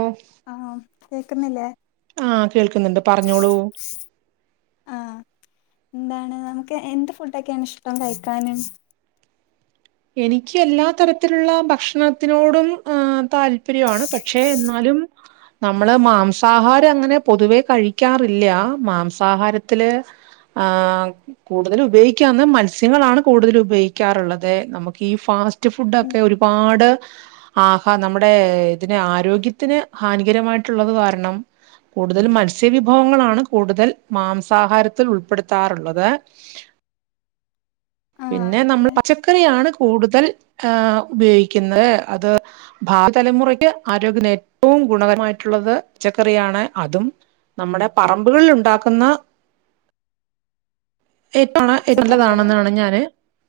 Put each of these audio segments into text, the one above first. ഓ ആഹ് കേക്കുന്നില്ലേ ആ കേൾക്കുന്നുണ്ട് പറഞ്ഞോളൂ ആ എന്താണ് നമുക്ക് എന്ത് ഫുഡൊക്കെയാണ് ഇഷ്ടം കഴിക്കാന് എനിക്ക് എല്ലാ തരത്തിൽള്ള ഭഷ്ണത്തിനോടും ആ താല്പര്യണ് പക്ഷെ എന്നാലും നമ്മള് മാംസാഹാരങ്ങനെ പൊതുവേ കഴിക്കാറില്ല മാംസാഹാരത്തില് ആ കൂടുതൽ ഉപയോക്കാവുന്ന മത്സ്യങ്ങളാണ് കൂടുതൽ ഉപയോക്കാറുള്ളത് നമുക്കീ ഫാസ്റ്റ് ഉം ഫുഡൊക്കെ ഒരുപാട് ആഹാ നമ്മുടെ ഇതിനു ആരോഗ്യത്തിനു ഹാനികരം മായിട്ടുള്ളത് കാരണം കൂടുതൽ മത്സ്യവിഭവങ്ങളാൺ കൂടുതൽ മാംസഹാരത്തിൽ ഉൾപെടുത്താർ ള്ളത് മ്മ് പിന്നെ നമ്മൾ പക്ഷെ ഇലക്കറിയാണ് കൂടുതൽ ഹേ... ഉപയോഗിക്കുന്നത് വരും തല മുറക്ക് ഏറ്റവും ഗുണകരമായിട്ട്ള്ളത് പച്ചക്കറിയാണ് അതും നമ്മടെ പറബ് കള് ണ്ടാക്ക്‌ന്ന മ്മ് ഈ തവണ ഏട്ടന്റോടെ താണെന്നണ് ഞാന്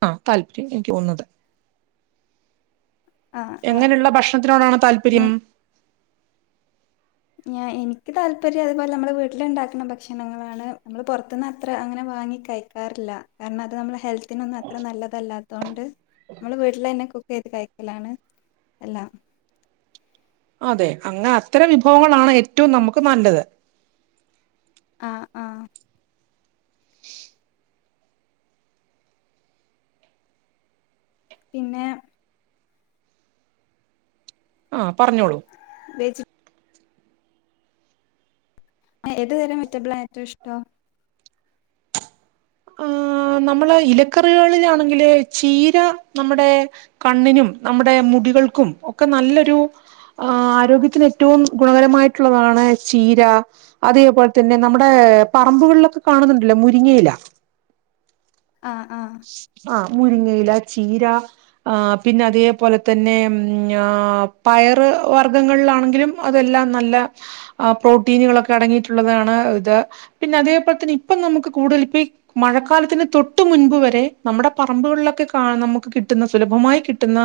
ആ താല്പ എനിക്ക് ഓന്നത് ആഹ് ആഹ് എങ്ങനെയുള്ള ഭക്ഷണത്തിനോടാണ് താല്പര്യം ഞ ഞാ എനിക്ക് താല്പര്യം അതുപോലെ നമ്മെ വീട്ട്ല്ണ്ടാക്ണ ഭക്ഷണങ്ങളാണ് നമ്മള് പൊറത്ത്‌ന്ന് അത്ര അങ്ങനെ വാ വാങ്ങി കയ്ക്കാറില്ല കാരണം അത് നമ്മൾ ഹെൽ ത്തിനൊന്നും അത്ര നല്ലതല്ലാത്തൊണ്ട് നമ്മള് വീട്ടിലെന്നെ കുക്ക് - ഏത് കഴക്കലാണ് എല്ലാം അതെ അങ്ങനെ അത്തരം വിഭവങ്ങളാണ് ഏറ്റവും നമുക്ക് നല്ലത് ആ ആ മ്മ് പിന്നെ ആഹ പറഞ്ഞോളൂ വെച്ചിറ്റബിൾ ഏത് തരം വെജിറ്റബിളാ ഏറ്റവും ഇഷ്ടം നമ്മള ഇലക്കറികളിലാണെങ്കില് ചീര നമ്മടെ കണ്ണിനും നമ്മുടെ മു മുടികൾക്കും ഒക്കെ നല്ലൊരു ആരോഗ്യത്തിന് ഏറ്റവും ഗുണകരമായിട്ടുള്ളതാണ് ചി രാ അതേപോലെ തന്നെ നമ്മുടെ പറമ്പുകളിലൊക്കെ കാണുന്നുണ്ടല്ലോ മുരിങ്ങയില ആഹ് ആഹ് ആ മുരിങ്ങയില ചീര പിന്ന അതേപോലെ തന്നെ ഉം പയറ് വർഗ്ഗങ്ങളിലാണെങ്കിലും അതെല്ലാം നല്ല പ്രോട്ടീനുകളൊക്കെ അടങ്ങിയിട്ടുള്ളതാണ് ഇത് പിന്നെ അതേപോലെ തന്നെ ഇപ്പൊ നമുക്ക് കൂടുതൽ ഇപ്പ മഴക്കാലത്തിന് തൊട്ട് മുൻപ് വരേ നമ്മട പറിമ്പ്കളിലൊക്കെ കാണു നമുക്ക് കിട്ടുന്ന സുലമ്പമായി കിട്ടുന്ന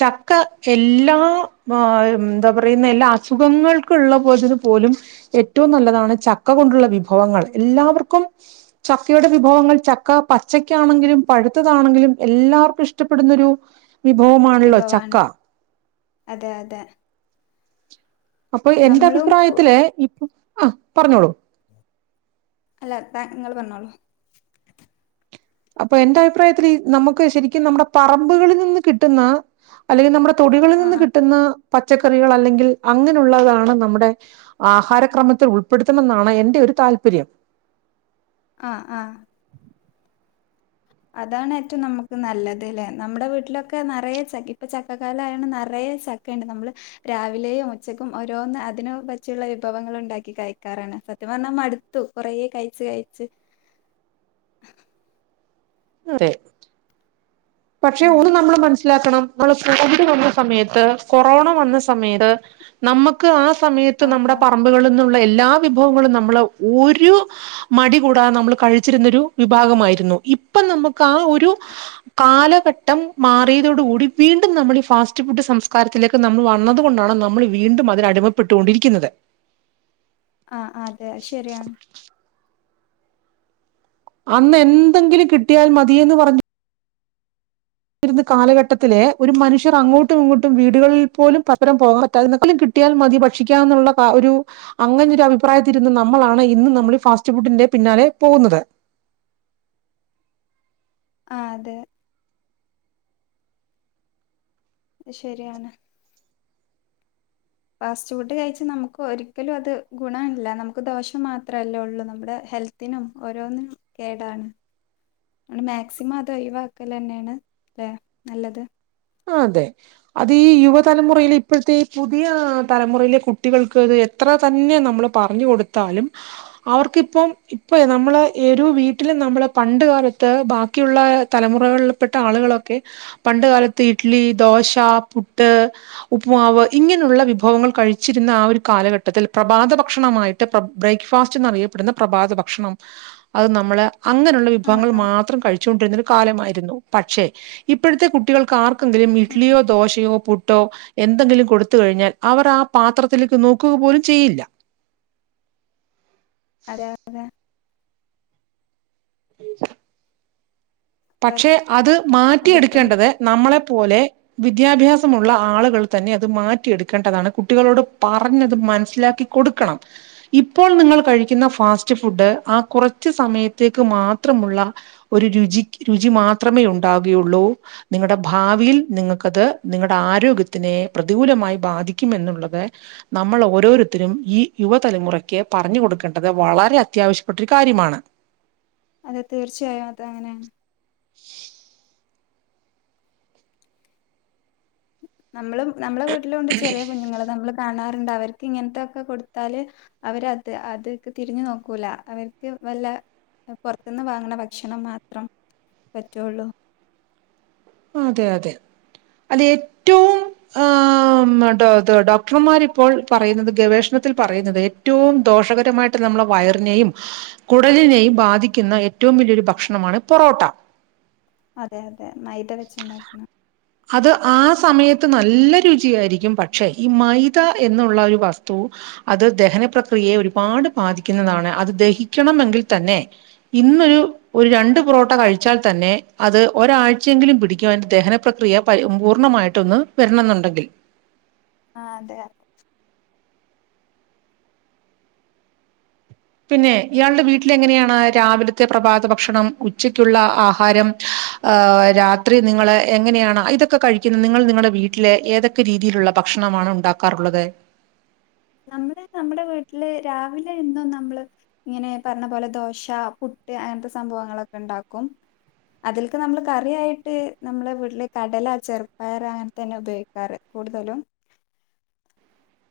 ചക്ക എല്ല് എല്ലാ എന്താ പറയുന്ന എല്ലാ അസുഖങ്ങൾക്ക ഉള്ള പോലും ഏറ്റവും നല്ല താണ് ചക്ക കൊണ്ടുള്ള വിഭവങ്ങൾ എല്ലാവർക്കും ചക്കയുടെ വിഭവങ്ങൾ ചക്ക പ പച്ചക്കാണെങ്കിലും പഴുത്തതാണെങ്കിലും എല്ലാവർക്കും ഇഷ്ടപ്പെടുന്നൊരു വിഭവമാണല്ലോ വിഭവാണ് ചക്ക അതെ അതെ അപ്പൊ എന്റെ നമ്മളും കു- അഭിപ്രായത്തില് ഇപ്പം ആ പറഞ്ഞോളൂ അല്ല താ നിങ്ങള്ൾ പറഞ്ഞോളോ അപ്പൊ എന്റെ അഭിപ്രായത്തിൽ നമുക്ക് ശരിക്കും നമ്മുടെ പറമ്പുകളിൽ നിന്ന് കിട്ടുന്ന അല്ലെങ്കിൽ നമ്മുടെ തൊടികളിൽ ആഹ് നിന്ന് ആഹ് കിട്ടുന്ന പച്ചക്കറികൾ അല്ലെങ്കിൽ അങ്ങനെയുള്ളതാണ് നമ്മുടെ ആഹാരക്രമത്തിൽ ഉൾപ്പെടുത്തണെന്നാണ് എന്റെ ഒരു താല്പര്യം ആ ആ അതാണ് ഏറ്റവും നമുക്ക് നല്ലത് ലെ നമ്മുടെ വീട്ടിലൊക്കെ നിറയ ച ഇപ്പ ചക്കകാലയാണ് നറയ ചക്ക ഉണ്ട് നമ്മൾ രാവിലെയും ഉച്ചക്കും ഓരോന്ന് അതിനു പറ്റിയുള്ള വിഭവങ്ങൾ ഉണ്ടാക്കി കഴക്കാറുണ്ട് സത്യം പറഞ്ഞാ മടുത്തു കൊറേ കഴച്ച് കഴച്ച് അതെ പക്ഷെ ഉം ഒന്ന് നമ്മൾ മന നസിലണം നമ്മ കോവിഡ് വന്ന സമയത്ത് കൊറോണ വന്ന സമയത്ത് നമുക്ക് ആ സമയത്ത് ആഹ് നമ്മുടെ ആഹ് പറമ്പുകളിൽ നി എല്ലാ വിഭവങ്ങളും നമ്മള് ഒരു മടി കൂടാതെ നമ്മൾ കഴിച്ചിരുന്ന ഒരു വിഭാഗമായിരുന്നു ഇപ്പൊ നമുക്ക് ആ ഒരു കാലഘട്ടം മാറിയതോടുകൂടി വീണ്ടും നമ്മൾ ഈ ഫാസ്റ്റ് ഫുഡ് സംസ്കാരത്തിലേക്ക് നമ്മൾ വന്നത് കൊണ്ടാണ് നമ്മൾ വീണ്ടും അതിനടിമപ്പെട്ടുകൊണ്ടിരിക്കുന്നത് ആ അതെ ശരിയാണ് അന്ന് എന്തെങ്കിലും കിട്ടിയാൽ മതിയന്ന് പറഞ്ഞ രുന്ന കാലഘട്ടത്തിലെ ഒരു മനുഷ്യർ അങ്ങോട്ടും ഇങ്ങോട്ടും വീടുകളിൽ പോലും പസ്പരം പോകാ പറ്റാതിക്കലും കി കട്ടിയാൽ മതി ഭക്ഷിക്കാന്നു ള്ള ഒരു അങ്ങനൊ ഒരു അഭിപ്രായത്തിരുന്ന നമ്മളാണ് ഇന്ന് നമ്മൾ ഫാസ്റ്റ് ഫുഡിന്റെ ഫുഡിന്റെ പിന്നാലെ പോകുന്നത് ആ അതെ ശരിയാണ് ഫാസ്റ്റ് ഫുഡ് കഴിച്ച നമുക്ക് ഒരിക്കലും അത് ഗുണം ഇല്ല നമുക്ക് ദോഷം മാത്രമല്ലേ ഉള്ളൂ നമ്മുടെ ഹെൽത്തിനും ഓരോന്നിനും കേടാണ് നമ്മ മാക്സിമം അത് ഴ വക്കല് തന്നെയാണ് അല്ലെ നല്ലത് ആ അതെ അത് ഈ യുവതലമുറയില് ഇപ്പോഴത്തെഈ പുതിയ തലമുറയിലെ കുട്ടികൾക്ക് അത് എത്ര തന്നെ നമ്മൾ പറഞ്ഞ കൊടുത്താലും അവർക്കിപ്പ ഇപ്പ നമ്മള് ഒര് വീട്ടിൽ നമ്മള് പണ്ട് കാലത്ത് ബാക്കിയുള്ള തലമുറകളിൽപ്പെട്ട ആളുകളൊക്കെ പണ്ട കാലത്ത് ഇഡ്ലി ദോശ പുട്ട് ഉപ്പ്മാവ് ഇങ്ങനെയുള്ള വിഭവങ്ങൾ കഴിച്ചിരുന്ന ആ കാലഘട്ടത്തിൽ പ്രഭാത ഭക്ഷണമായിട്ട് ബ്രേക്ക്ഫാസ്റ്റ് എന്നറിയപ്പെടുന്ന പ്രഭാത ഭക്ഷണം അത് നമ്മള് അങ്ങനെയുള്ള ആഹ് വിഭവങ്ങൾ ആഹ് മാത്രം കഴിച്ചുകൊണ്ടിരുന്നൊരു കാലമായിരുന്നു പക്ഷേ ഇപ്പോഴത്തെ കുട്ടികൾ ർക്കെങ്കിലും ഇഡ്ലിയോ ദോശയോ പുട്ടോ എന്തെങ്കിലും കൊടുത്ത കഴിഞ്ഞാൽ അവർ ആ പാത്രത്തില നോ ക്കുക പോലും ചെയ്യില്ല.. അത. [unintelligible] [inaudible] അവർ പക്ഷെ അത് അതിലൊന്നും മാറ്റിയെടുക്കേണ്ടത് നമ്മളെപ്പോലെ. വിദ്യാഭ്യാസമുള്ള ആളുകൾ തന്നെ അത് മാറ്റിയെടുക്കേണ്ടതാണ് കുട്ടികളോട് പറഞ്ഞത് മനസ്സിലാക്കി കൊടുക്കണം ഇപ്പോൾ നിങ്ങൾ കഴിക്കുന്ന ഫാസ്റ്റ് ഫുഡ് ആ കുറച്ച് സമയത്തേക്ക് മാത്രം മുള്ള ഒരു രുചി രുചി മാത്രമേ ഉണ്ടാവുകയുള്ളൂ നിങ്ങടെ ഭാവിയിൽ നിങ്ങൾക്കത് നിങ്ങടെ ആരോഗ്യത്തിനെ... പ്രതികൂലമായി ബാധിക്കും എന്നുള്ളത് നമ്മൾ ഓരോരുത്തരും ഈ യുവതലമുറയ്ക്ക് പറഞ്ഞ് കൊടുക്കേണ്ടത് വളരെ അത്യാവശ്യപ്പെട്ട ഒരു കാര്യമാണ് അതെ തീർച്ചയായും അത അങ്ങനെണ് നമ്മളും നമ്മളെ വീട്ടിലൂണ്ട് ചെറിയ കുഞ്ഞുങ്ങൾ നമ്മള് കാണാറ്ണ്ട് അവർക്ക് ഇങ്ങനത്തൊക്കെ കൊടുത്താല് അവരത് അത്ക്ക് തിരിഞ്ഞുനോക്കൂല അവർക്ക് വല്ല പൊർത്ത്ന്ന് വാങ്ങണ ഭക്ഷണംമാത്രം പറ്റുള്ളൂ അതെ അതെ അത് എറ്റവും ആ ഡോക്ടർമാര് ഇപ്പോൾ പറയുന്നത് ഗവേഷണത്തിൽ പറയുന്നത് ഏറ്റവും ദോ ഷകരമായിട്ട് നമ്മളെ വയറിനെയും കുടലിനെയും ബാധിക്കുന്ന എറ്റവും വല്യയൊരു ഭക്ഷണമാണ് പൊറോട്ട. അതെ അതെ മൈദ വെച്ച്ണ്ടാക്കണ അത് ആ സമയത്ത് നല്ല രുചിയായിരിക്കും പക്ഷെ ഈ മൈദ എന്നുള്ള ഒരു വസ്തു അത് ദഹന പ്രക്രിയെ ഒരുപാട് ബാധിക്കുന്നതാണ് അത് ദഹിക്കണമെങ്കിൽ തന്നെ ഇന്നൊരു ഒരു രണ്ട് പൊറോട്ട കഴിച്ചാൽ തന്നെ അത് ഒരാഴ് ചെങ്കിലും പിടിക്കും അയ്ന്റെ ദഹനപ്രക്രിയ പൂർണ്ണമായിട്ടൊന്ന് വരണന്നുണ്ടെങ്കിൽ. ആ അതെ പിന്നെ ഇയാളുടെ വീട്ടില എങ്ങനെയാണ് രാവിലത്തെ പ്രഭാതഭക്ഷണം ഉച്ചക്കുള്ള ആഹാരം രാത്രി നിങ്ങള് എങ്ങനെയാണ് ഇതൊക്കെ കഴിക്കുന്നത് നിങ്ങൾ നിങ്ങളുടെ വീട്ടിലെ ഏതൊക്കെ രീതിയിലുള്ള ഭ ഭക്ഷണമാണ് ഉണ്ടാക്കാറുള്ളത് നമ്മള് നമ്മുടെ വീട്ടില് രാവിലെ ഇന്നും നമ്മള് ഇങ്ങനെ പറഞ്ഞപോലെ ദോശ പു പുട്ട് അങ്ങൻത്തെ സംഭവങ്ങളൊക്കെണ്ടാക്കും അതിൽക്ക് നമ്മള് കറിയായിട്ട് നമ്മളെ വീട്ടില് കടല ചെറുപ്പയർ അങ്ങനെ തന്നെ ഉപയോഗിക്കാറ്. കൂടുതലും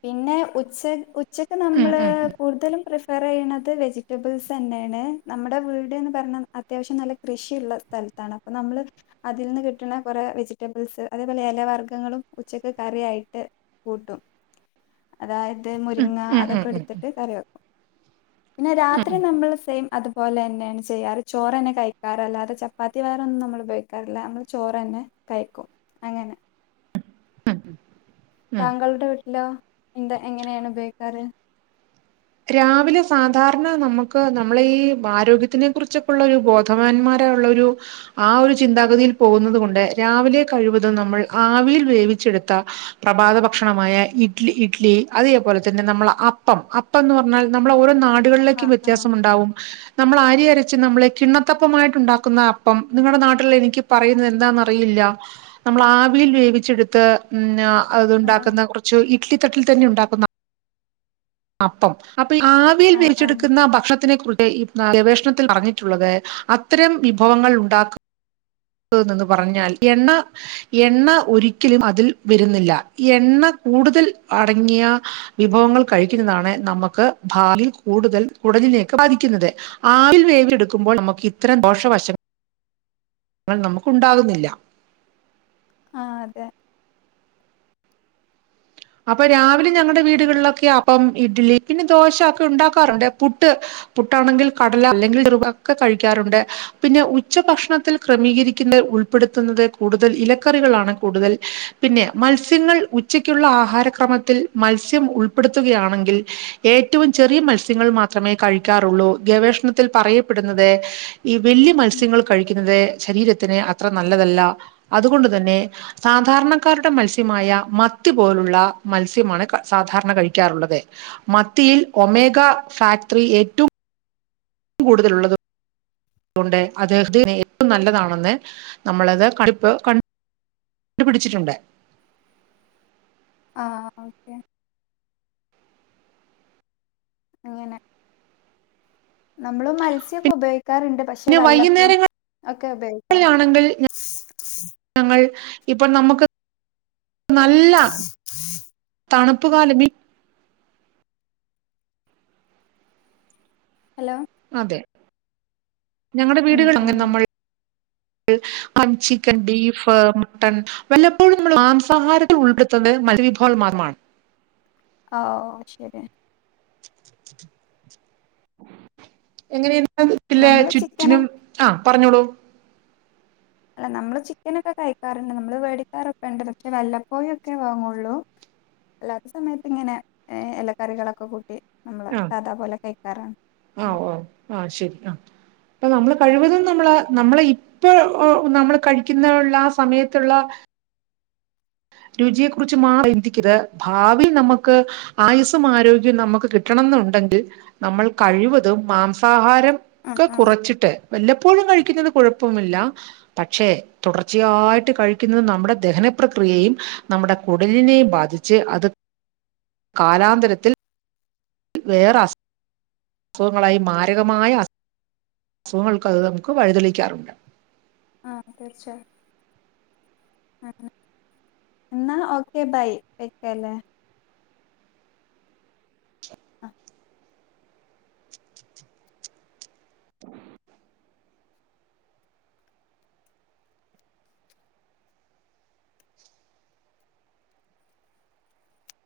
പിന്നെ ഉച്ച ഉച്ചക്ക് ഉം നമ്മള് ഉം കൂടുതലും പ്രിഫ പറയ്ണത് വെജിറ്റബിൾസ്ന്നെണ് നമ്മുടെ വീട്ന്ന് പറഞ്ഞ അത്യാവശ്യം നല്ല കൃഷിള്ള സ്ഥല ലത്താണ് നമ്മള് അതിൽ നിന്ന് കിട്ടുന്ന കൊറേ വെജിറ്റബിൾസ് അതേപോലെ എലവർഗ്ഗങ്ങളും ഉച്ചക്ക് കറി യിട്ട് കൂട്ടും അതായത് ഉം മുരിങ്ങ ഉം ഉം അതൊക്കെ ഉം ഉം ഇടുത്തിട്ട് കറി വെക്കും. പിന്നെ രാത്രി നമ്മള് സെയിം അതുപോലെ തന്നെയാണ് ചെയ്യാറ് ചോറ് തന്നെ കഴിക്കാറ് അല്ലാതെ ചപ്പാത്തി വെറൊന്നും നമ്മൾ ഉപയോഗിക്കാറില്ല മ്മള് ചോറ്ന്നെ കയിക്കും അങ്ങനെ ഉം താങ്കളുടെ വീട്ടിലോ എന്താ എങ്ങനെണ് ഉപയോഗിക്കാറ്. രാവിലെ സാധാരണ നമുക്ക് നമ്മള ഈ ആരോഗ്യത്തിനെ കുറിച്ചൊക്കെുള്ളരു ബോധവാന്മാര ള്ളഒരു ആ ഒരു ചിന്താഗതിയിൽ പോകുന്നത് കൊണ്ട് രാവിലെ കഴിവതും നമ്മൾ ആവിയിൽ വേവിച്ച് ച്ചെടുത്ത പ്രഭാത ഭക്ഷണമായ ഇഡ്ലി ഇഡ്ലി അതേപോലെ തന്നെ നമ്മള അപ്പം അ പ്പന്ന് പറഞ്ഞാൽ നമ്മളെ ഓരോ നാടുകളിലേക്കും ആഹ് ആഹ് വ്യത്യാസം ഉണ്ടാവും നമ്മൾ അരി അര ച്ച് നമ്മളെ കിണ്ണത്തപ്പമായിട്ടുണ്ടാക്കുന്ന അപ്പം നിങ്ങടെ നാട്ടിൽ എനിക്ക് പറയുന്നത് എന്താന്നറിയില്ല നമ്മൾ ആവിയിൽ വേവിച്ചെടുത്ത് അതു ആഹ് ഉണ്ടാക്കുന്ന കുറച്ച് ഇഡ്ലി തട്ടിൽ തന്നെ ഉണ്ടാ അപ്പം അപ്പൊ ഈ ആവിയിൽ ആഹ് ആഹ് വെവിച്ചെടുക്കുന്ന ഭക്ഷണത്തിനെ കുറിച്ച് ഈ ഗവേഷ ഷണത്തിൽ പറഞ്ഞിട്ടുള്ളത് അത്തരം വിഭവങ്ങൾ ഉണ്ടാക്കു ന്ന് പറഞ്ഞാൽ എണ്ണ എണ്ണ ഒരിക്കലും അതിൽ വരുന്നില്ല എണ്ണ കൂടുതൽ അടങ്ങിയ വിഭവങ്ങൾ കഴിക്കുന്നതാണ് നമുക്ക് ഭാവിൽ കൂടുതൽ കു ള്ളിലേക് ബാധിക്കുന്നത് ആവിൽ വേവിച്ചെടുക്കുമ്പോൾ നമുക്ക് ഇത്രം ദോഷവശ ങ്ങൾ നമുക്കുണ്ടാകുന്നില്ല ആ അതെ അപ്പൊ രാവിലെ ഞങ്ങടെ വീടുകളിലൊക്കെ അപ്പം, ഇഡ്ലി, പിന്നെ ദോശ ഒക്കെഉണ്ടാക്കാറുണ്ട് പുട്ട് പുട്ടാണെങ്കിൽ കടല അല്ലെങ്കിൽ ചെറുപ ഒക്കെ കഴിക്കാറുണ്ട് പിന്നെ ഉച്ച ഭക്ഷണത്തിൽ ക്രമീകരിക്കുന്ന ഉൾപ്പെടുത്തുന്നത് കൂടുതൽ ഇലക്കറികളാണ് കൂടുതൽപിന്നെ മത്സ്യങ്ങൾ ഉച്ചയ്ക്കുള്ള ആഹാ ഹാരക്രമത്തിൽ മത്സ്യം ഉൾപ്പെടുത്തുകയാണെങ്കിൽ ഏറ്റവും ചെറിയ മത്സ്യങ്ങൾ മാത്രമേ കഴിക്ക റൊള്ളു ഗവേഷണത്തിൽ പറയപ്പെടുന്നത് ഈ ഉം വല്യ ഉം മത്സ്യങ്ങൾ കഴിക്കുന്നത് ശരീര ത്തിന് അത്ര നല്ലതല്ല അതുകൊണ്ട്, തന്നെ സാധാരണക്കാരുടെ മത്സ്യമായ മത്തിപോലുള്ള [unintelligible] മത്സ്യമാണ്, സാധാരണ കഴിക്കാറുള്ളത്, മത്തിയിൽ ഒമേഗ, ഫാക്ടറി, ഏ [unintelligible] [unintelligible] കൂടുതലുള്ളതു [unintelligible] അദ്ദേഹത്തിന് ഏറ്റവുംനല്ലതാണെന്ന്. നമ്മളത് [unintelligible] കണ്ടുപിടിച്ചിട്ടുണ്ട്. ആഹ, ഓക്കെ അങ്ങനെ, നമ്മള് മത്സ്യൊക്കെ ഉപയോഗിക്ക കേക്കാറുണ്ട്, പക്ഷെ പിന്നെ വല്ലപ്പോ വൈകുന്നേരങ്ങളിലാണെങ്കിൽ ഒക്കെ ഉപയോഗിക്കാറ്. ഇപ്പൊൾ, നമുക്ക് [inaudible] തണുപ് കാലമീ ഹലോ. അതെ, ഞങ്ങളടെ, ഉം വീടുകളങ്ങെ, ഉം നമ്മൾ [inaudible] [unintelligible] ചിക്കൻ, ബീഫ്, മട്ടൺ, വല്ലപ്പോഴും നമ്മൾ, [unintelligible] [unintelligible] [unintelligible] ഓ, ശരി. എങ്ങനെയ ട്ടല്ലെ, നമ്മള് ചിക്കന ചുറ്റിനും, ആ, പറഞ്ഞോളൂ അല്ല, നമ്മള് ചിക്കനൊക്കെ കഴിക്കാറുണ്ട്. നമ്മള് വേടിക്കാറൊക്കെ ഉണ്ട്. പക്ഷെ വല്ലപ്പോയക്കെ വാങ്ങുള്ളൂ. അല്ലാത്ത സമയത്ത് ഇങ്ങനെ, ഇലക്കറികളൊക്കെ കൂട്ടി, നമ്മള് ആ സാധാ പോലെ കഴിക്കാറാണ്. ആ, ഉം. ഓ, ആഹ, ശെരി, ആഹ അപ്പൊ, നമ്മൾ, കഴിവതും, നമ്മള, നമ്മള ഇപ്പ, നമ്മള്, കഴിക്കുന്നള്ള, ആ സമയത്തുള്ള രുചിയെ കുറിച്ച് മാ, ചിന്തിക്കത്, ഭാവി നമുക്ക് ആയുസും, ആരോഗ്യം, നമുക്ക് കിട്ടണം. ന്നുണ്ടെങ്കിൽ, നമ്മൾ കഴിവതും മാംസാഹാരം ആ ഒക്ക ആ കുറച്ചിട്ട്. വല്ലപ്പോഴും കഴിക്കുന്നത് കുഴപ്പമില്ല, പക്ഷെ, തുടർച്ചയായിട്ട് കഴിക്കുന്നത് നമ്മുടെ ദഹനപ്രക്രിയയും. നമ്മുടെ കുടലിനെ ബാധിച്ച്. അത്, കാലാന്തരത്തിൽ. [unintelligible] വേറെ, [unintelligible] അസുഖങ്ങളായി, മാരകമായ. അസുഖങ്ങൾക്ക്, നമുക്ക് വഴിതെളിക്കാറുണ്ട്. ആഹ, തീർച്ചയായും. [unintelligible] എന്നാ ഓക്കെ ബൈ, വെക്കല്ലേ? [inaudible]